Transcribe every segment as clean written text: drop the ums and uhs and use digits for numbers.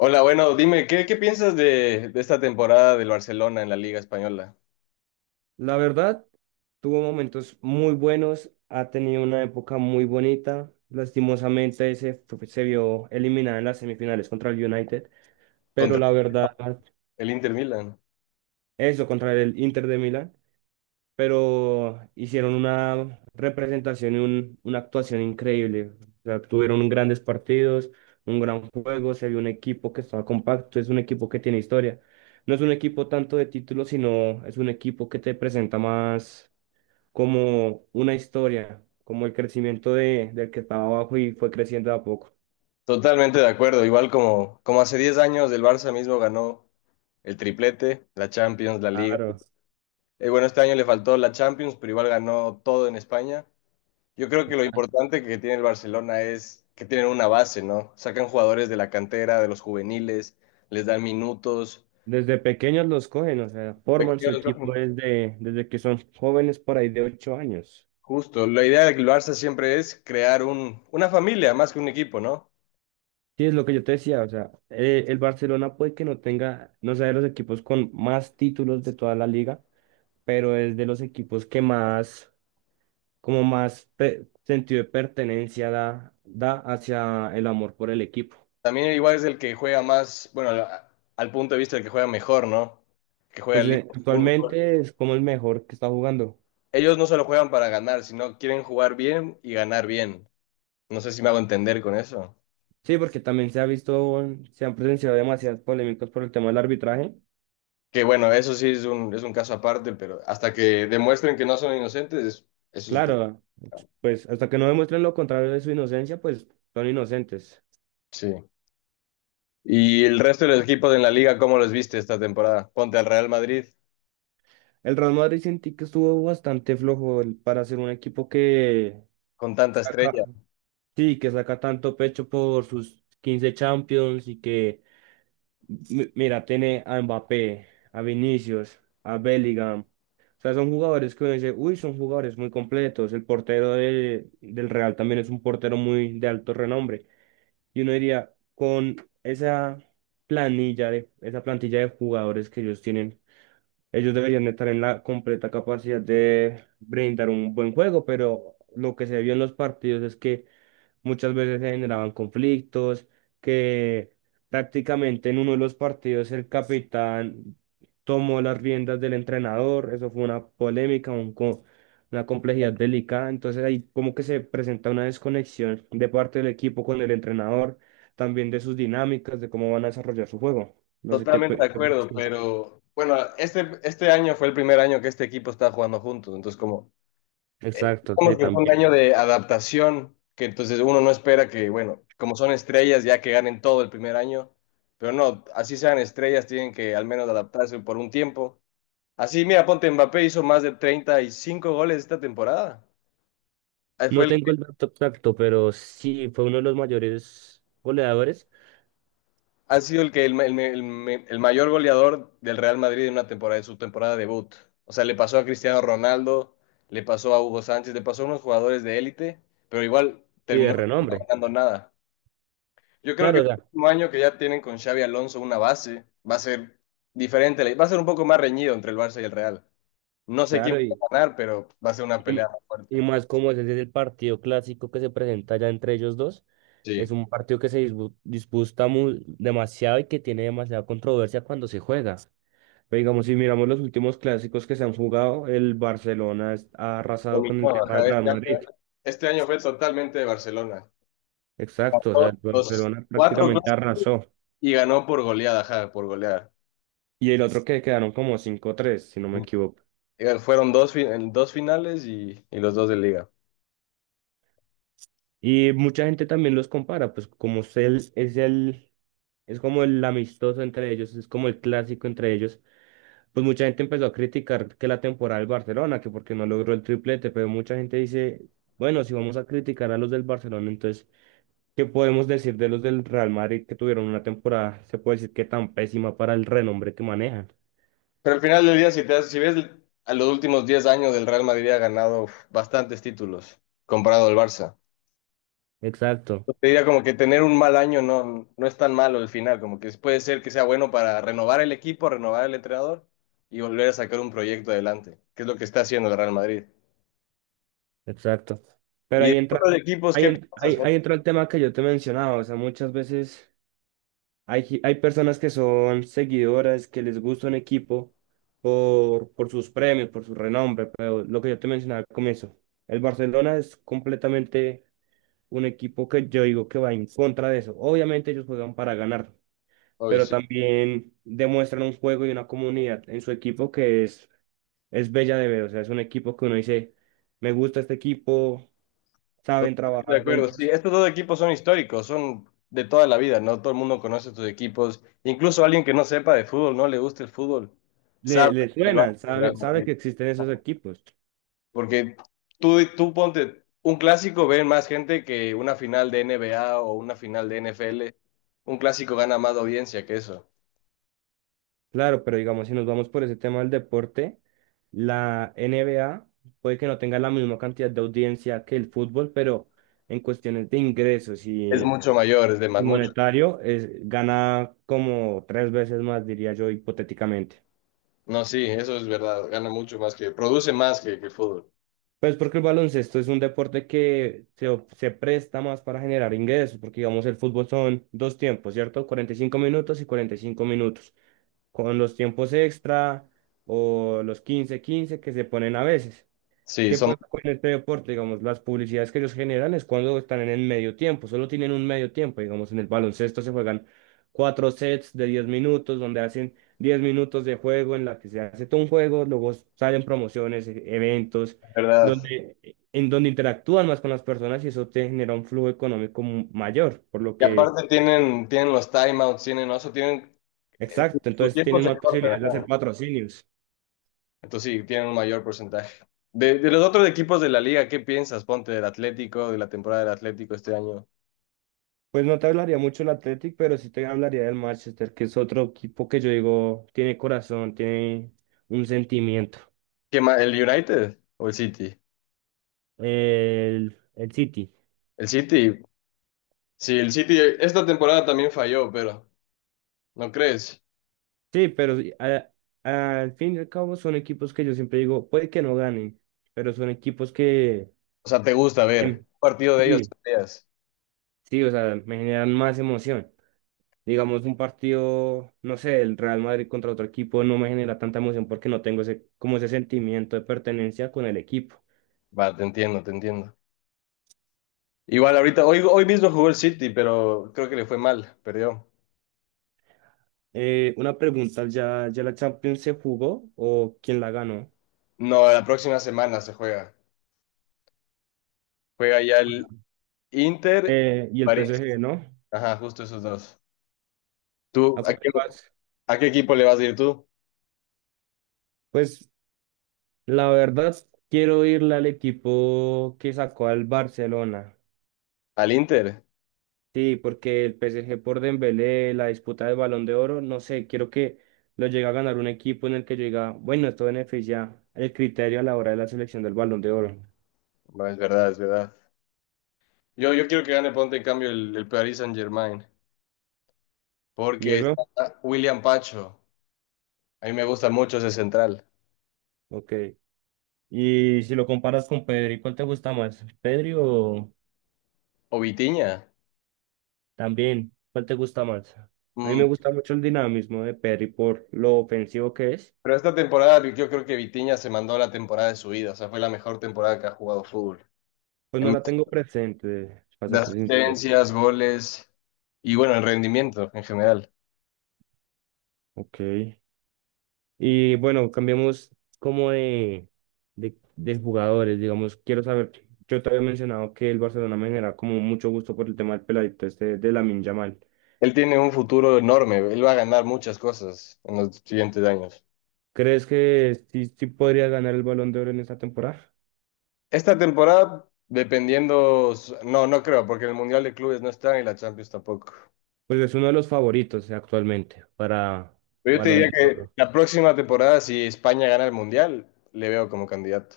Hola, bueno, dime, ¿qué piensas de esta temporada del Barcelona en la Liga Española La verdad, tuvo momentos muy buenos, ha tenido una época muy bonita. Lastimosamente se vio eliminada en las semifinales contra el United, pero contra la verdad, el Inter Milan? eso contra el Inter de Milán, pero hicieron una representación y una actuación increíble. O sea, tuvieron grandes partidos, un gran juego, se vio un equipo que estaba compacto, es un equipo que tiene historia. No es un equipo tanto de títulos, sino es un equipo que te presenta más como una historia, como el crecimiento del que estaba abajo y fue creciendo de a poco. Totalmente de acuerdo, igual como hace 10 años el Barça mismo ganó el triplete, la Champions, la Liga. Claro. Bueno, este año le faltó la Champions, pero igual ganó todo en España. Yo creo que lo importante que tiene el Barcelona es que tienen una base, ¿no? Sacan jugadores de la cantera, de los juveniles, les dan minutos. Desde pequeños los cogen, o sea, forman su Pequeños. equipo desde que son jóvenes por ahí de 8 años. Justo, la idea del Barça siempre es crear una familia más que un equipo, ¿no? Sí, es lo que yo te decía, o sea, el Barcelona puede que no tenga, no sea de los equipos con más títulos de toda la liga, pero es de los equipos que más, como más sentido de pertenencia da, da hacia el amor por el equipo. También igual es el que juega más, bueno, al punto de vista del que juega mejor, ¿no? Que juega Pues lindo fútbol. actualmente es como el mejor que está jugando. Ellos no solo juegan para ganar, sino quieren jugar bien y ganar bien. No sé si me hago entender con eso. Sí, porque también se ha visto, se han presenciado demasiadas polémicas por el tema del arbitraje. Que bueno, eso sí es un caso aparte, pero hasta que demuestren que no son inocentes, eso es un tema. Claro, pues hasta que no demuestren lo contrario de su inocencia, pues son inocentes. Sí. ¿Y el resto de los equipos en la liga, cómo los viste esta temporada? Ponte al Real Madrid El Real Madrid sentí que estuvo bastante flojo para ser un equipo que con tanta estrella. saca, sí, que saca tanto pecho por sus 15 Champions y que mira, tiene a Mbappé, a Vinicius, a Bellingham. O sea, son jugadores que uno dice, uy, son jugadores muy completos. El portero del Real también es un portero muy de alto renombre. Y uno diría, con esa esa plantilla de jugadores que ellos tienen, ellos deberían estar en la completa capacidad de brindar un buen juego, pero lo que se vio en los partidos es que muchas veces se generaban conflictos, que prácticamente en uno de los partidos el capitán tomó las riendas del entrenador, eso fue una polémica, una complejidad delicada, entonces ahí como que se presenta una desconexión de parte del equipo con el entrenador, también de sus dinámicas, de cómo van a desarrollar su juego. No sé qué... Totalmente de qué piensas acuerdo, tú. pero bueno, este año fue el primer año que este equipo está jugando juntos, entonces como, eh, Exacto, sí, como que fue un año también. de adaptación, que entonces uno no espera que, bueno, como son estrellas ya que ganen todo el primer año, pero no, así sean estrellas, tienen que al menos adaptarse por un tiempo. Así, mira, ponte Mbappé hizo más de 35 goles esta temporada. Fue No el. tengo el dato exacto, pero sí fue uno de los mayores goleadores Ha sido el que el, ma- el me- el me- el mayor goleador del Real Madrid en una temporada, en su temporada debut. O sea, le pasó a Cristiano Ronaldo, le pasó a Hugo Sánchez, le pasó a unos jugadores de élite, pero igual y de terminó no renombre. ganando nada. Yo creo que Claro, el próximo año que ya tienen con Xavi Alonso una base, va a ser diferente, va a ser un poco más reñido entre el Barça y el Real. No sé quién claro, va a ganar, pero va a ser una y, pelea más y fuerte. más como ese es el partido clásico que se presenta ya entre ellos dos, es Sí. un partido que se disputa demasiado y que tiene demasiada controversia cuando se juega. Pero digamos, si miramos los últimos clásicos que se han jugado, el Barcelona ha arrasado con el Dominó, tema del ajá, Real Madrid. este año fue totalmente de Barcelona. Exacto, o sea, el Los Barcelona cuatro. prácticamente arrasó. Y ganó por goleada, ajá, por goleada. Y el otro que quedaron como cinco tres si no me equivoco. Fueron dos, en dos finales y los dos de liga. Y mucha gente también los compara, pues como es como el amistoso entre ellos, es como el clásico entre ellos. Pues mucha gente empezó a criticar que la temporada del Barcelona, que porque no logró el triplete, pero mucha gente dice, bueno, si vamos a criticar a los del Barcelona, entonces, ¿qué podemos decir de los del Real Madrid que tuvieron una temporada, se puede decir que tan pésima para el renombre que manejan? Pero al final del día, si ves a los últimos 10 años del Real Madrid ha ganado uf, bastantes títulos comparado al Barça. Exacto, Yo Te diría como que tener un mal año no, no es tan malo el final, como que puede ser que sea bueno para renovar el equipo, renovar el entrenador y volver a sacar un proyecto adelante, que es lo que está haciendo el Real Madrid. exacto. Pero Y de ahí entra, todos los equipos, ¿qué pasa? Ahí entra el tema que yo te mencionaba, o sea, muchas veces... hay personas que son seguidoras, que les gusta un equipo por sus premios, por su renombre, pero lo que yo te mencionaba al comienzo, el Barcelona es completamente un equipo que yo digo que va en contra de eso. Obviamente ellos juegan para ganar, Obvio, pero sí. también demuestran un juego y una comunidad en su equipo que es bella de ver. O sea, es un equipo que uno dice, me gusta este equipo, saben Totalmente de trabajar acuerdo, sí, juntos, estos dos equipos son históricos, son de toda la vida, ¿no? Todo el mundo conoce estos equipos, incluso alguien que no sepa de fútbol, no le guste el fútbol, sabe le del Barça suena, del Real sabe, sabe Madrid. que existen esos equipos. Porque tú ponte un clásico, ven más gente que una final de NBA o una final de NFL un clásico gana más audiencia que eso, Claro, pero digamos, si nos vamos por ese tema del deporte, la NBA puede que no tenga la misma cantidad de audiencia que el fútbol, pero en cuestiones de es mucho mayor, es de y más, mucho, monetario, es, gana como tres veces más, diría yo, hipotéticamente. no, sí, eso es verdad, gana mucho más que, produce más que el fútbol, Pues porque el baloncesto es un deporte que se presta más para generar ingresos, porque digamos, el fútbol son dos tiempos, ¿cierto? 45 minutos y 45 minutos, con los tiempos extra o los quince quince que se ponen a veces. sí, ¿Qué son pasa con este deporte? Digamos, las publicidades que ellos generan es cuando están en el medio tiempo, solo tienen un medio tiempo. Digamos, en el baloncesto se juegan 4 sets de 10 minutos, donde hacen 10 minutos de juego en la que se hace todo un juego, luego salen promociones, eventos, de verdad. donde, en donde interactúan más con las personas y eso te genera un flujo económico mayor, por lo Y que, aparte tienen, tienen los timeouts, tienen, eso, tienen exacto, su entonces tiempo tienen se más corta. posibilidades de hacer patrocinios. Entonces sí, tienen un mayor porcentaje. De los otros equipos de la liga, ¿qué piensas? Ponte del Atlético, de la temporada del Atlético este año. Pues no te hablaría mucho del Athletic, pero sí te hablaría del Manchester, que es otro equipo que yo digo tiene corazón, tiene un sentimiento. ¿Qué más? ¿El United o el City? El City. El City, sí, el City esta temporada también falló, pero ¿no crees? Sí, pero sí, al fin y al cabo son equipos que yo siempre digo, puede que no ganen, pero son equipos que O sea, te gusta ver em, un partido de ellos. sí, Peleas. sí, o sea, me generan más emoción. Digamos, un partido, no sé, el Real Madrid contra otro equipo no me genera tanta emoción porque no tengo ese, como ese sentimiento de pertenencia con el equipo. Va, te entiendo, te entiendo. Igual ahorita, hoy mismo jugó el City, pero creo que le fue mal, perdió. Una pregunta, ya la Champions se jugó o quién la ganó? No, la próxima semana se juega. Juega ya el Inter, Y el París. PSG, ¿no? Ajá, justo esos dos. ¿Tú ¿A a cuál le vas? a qué equipo le vas a ir tú? Pues la verdad, quiero irle al equipo que sacó al Barcelona. ¿Al Inter? Sí, porque el PSG por Dembélé, la disputa del Balón de Oro, no sé, quiero que lo llegue a ganar un equipo en el que yo diga, bueno, esto beneficia el criterio a la hora de la selección del Balón de Oro. No, es verdad, es verdad. Yo quiero que gane, ponte en cambio el Paris Saint-Germain, ¿Y porque eso? está William Pacho. A mí me gusta mucho ese central. Ok. Y si lo comparas con Pedri, ¿cuál te gusta más? ¿Pedri o, O Vitinha. también, ¿cuál te gusta más? A mí me Mm, gusta mucho el dinamismo de Perry por lo ofensivo que es. pero esta temporada yo creo que Vitinha se mandó la temporada de su vida. O sea, fue la mejor temporada que ha jugado fútbol. Pues no En la tengo presente, para de ser sincero. asistencias, goles y bueno, en rendimiento en general. Ok. Y bueno, cambiamos como de jugadores, digamos. Quiero saber, yo te había mencionado que el Barcelona me genera como mucho gusto por el tema del peladito este de Lamine Yamal. Él tiene un futuro enorme. Él va a ganar muchas cosas en los siguientes años. ¿Crees que sí, sí podría ganar el Balón de Oro en esta temporada? Esta temporada, dependiendo, s- no, no creo, porque el Mundial de Clubes no está y la Champions tampoco. Pues es uno de los favoritos actualmente para Pero yo te Balón diría de que Oro. la próxima temporada, si España gana el Mundial, le veo como candidato.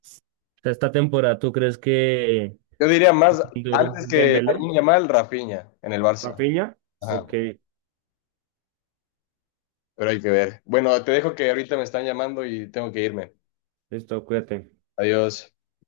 Esta esta temporada, ¿tú crees que Yo diría más duro antes que Dembélé, Lamine Yamal, Rafinha en el Barça. Rafinha? Ajá, Ok, pero hay que ver. Bueno, te dejo que ahorita me están llamando y tengo que irme. listo, cuídate. Adiós.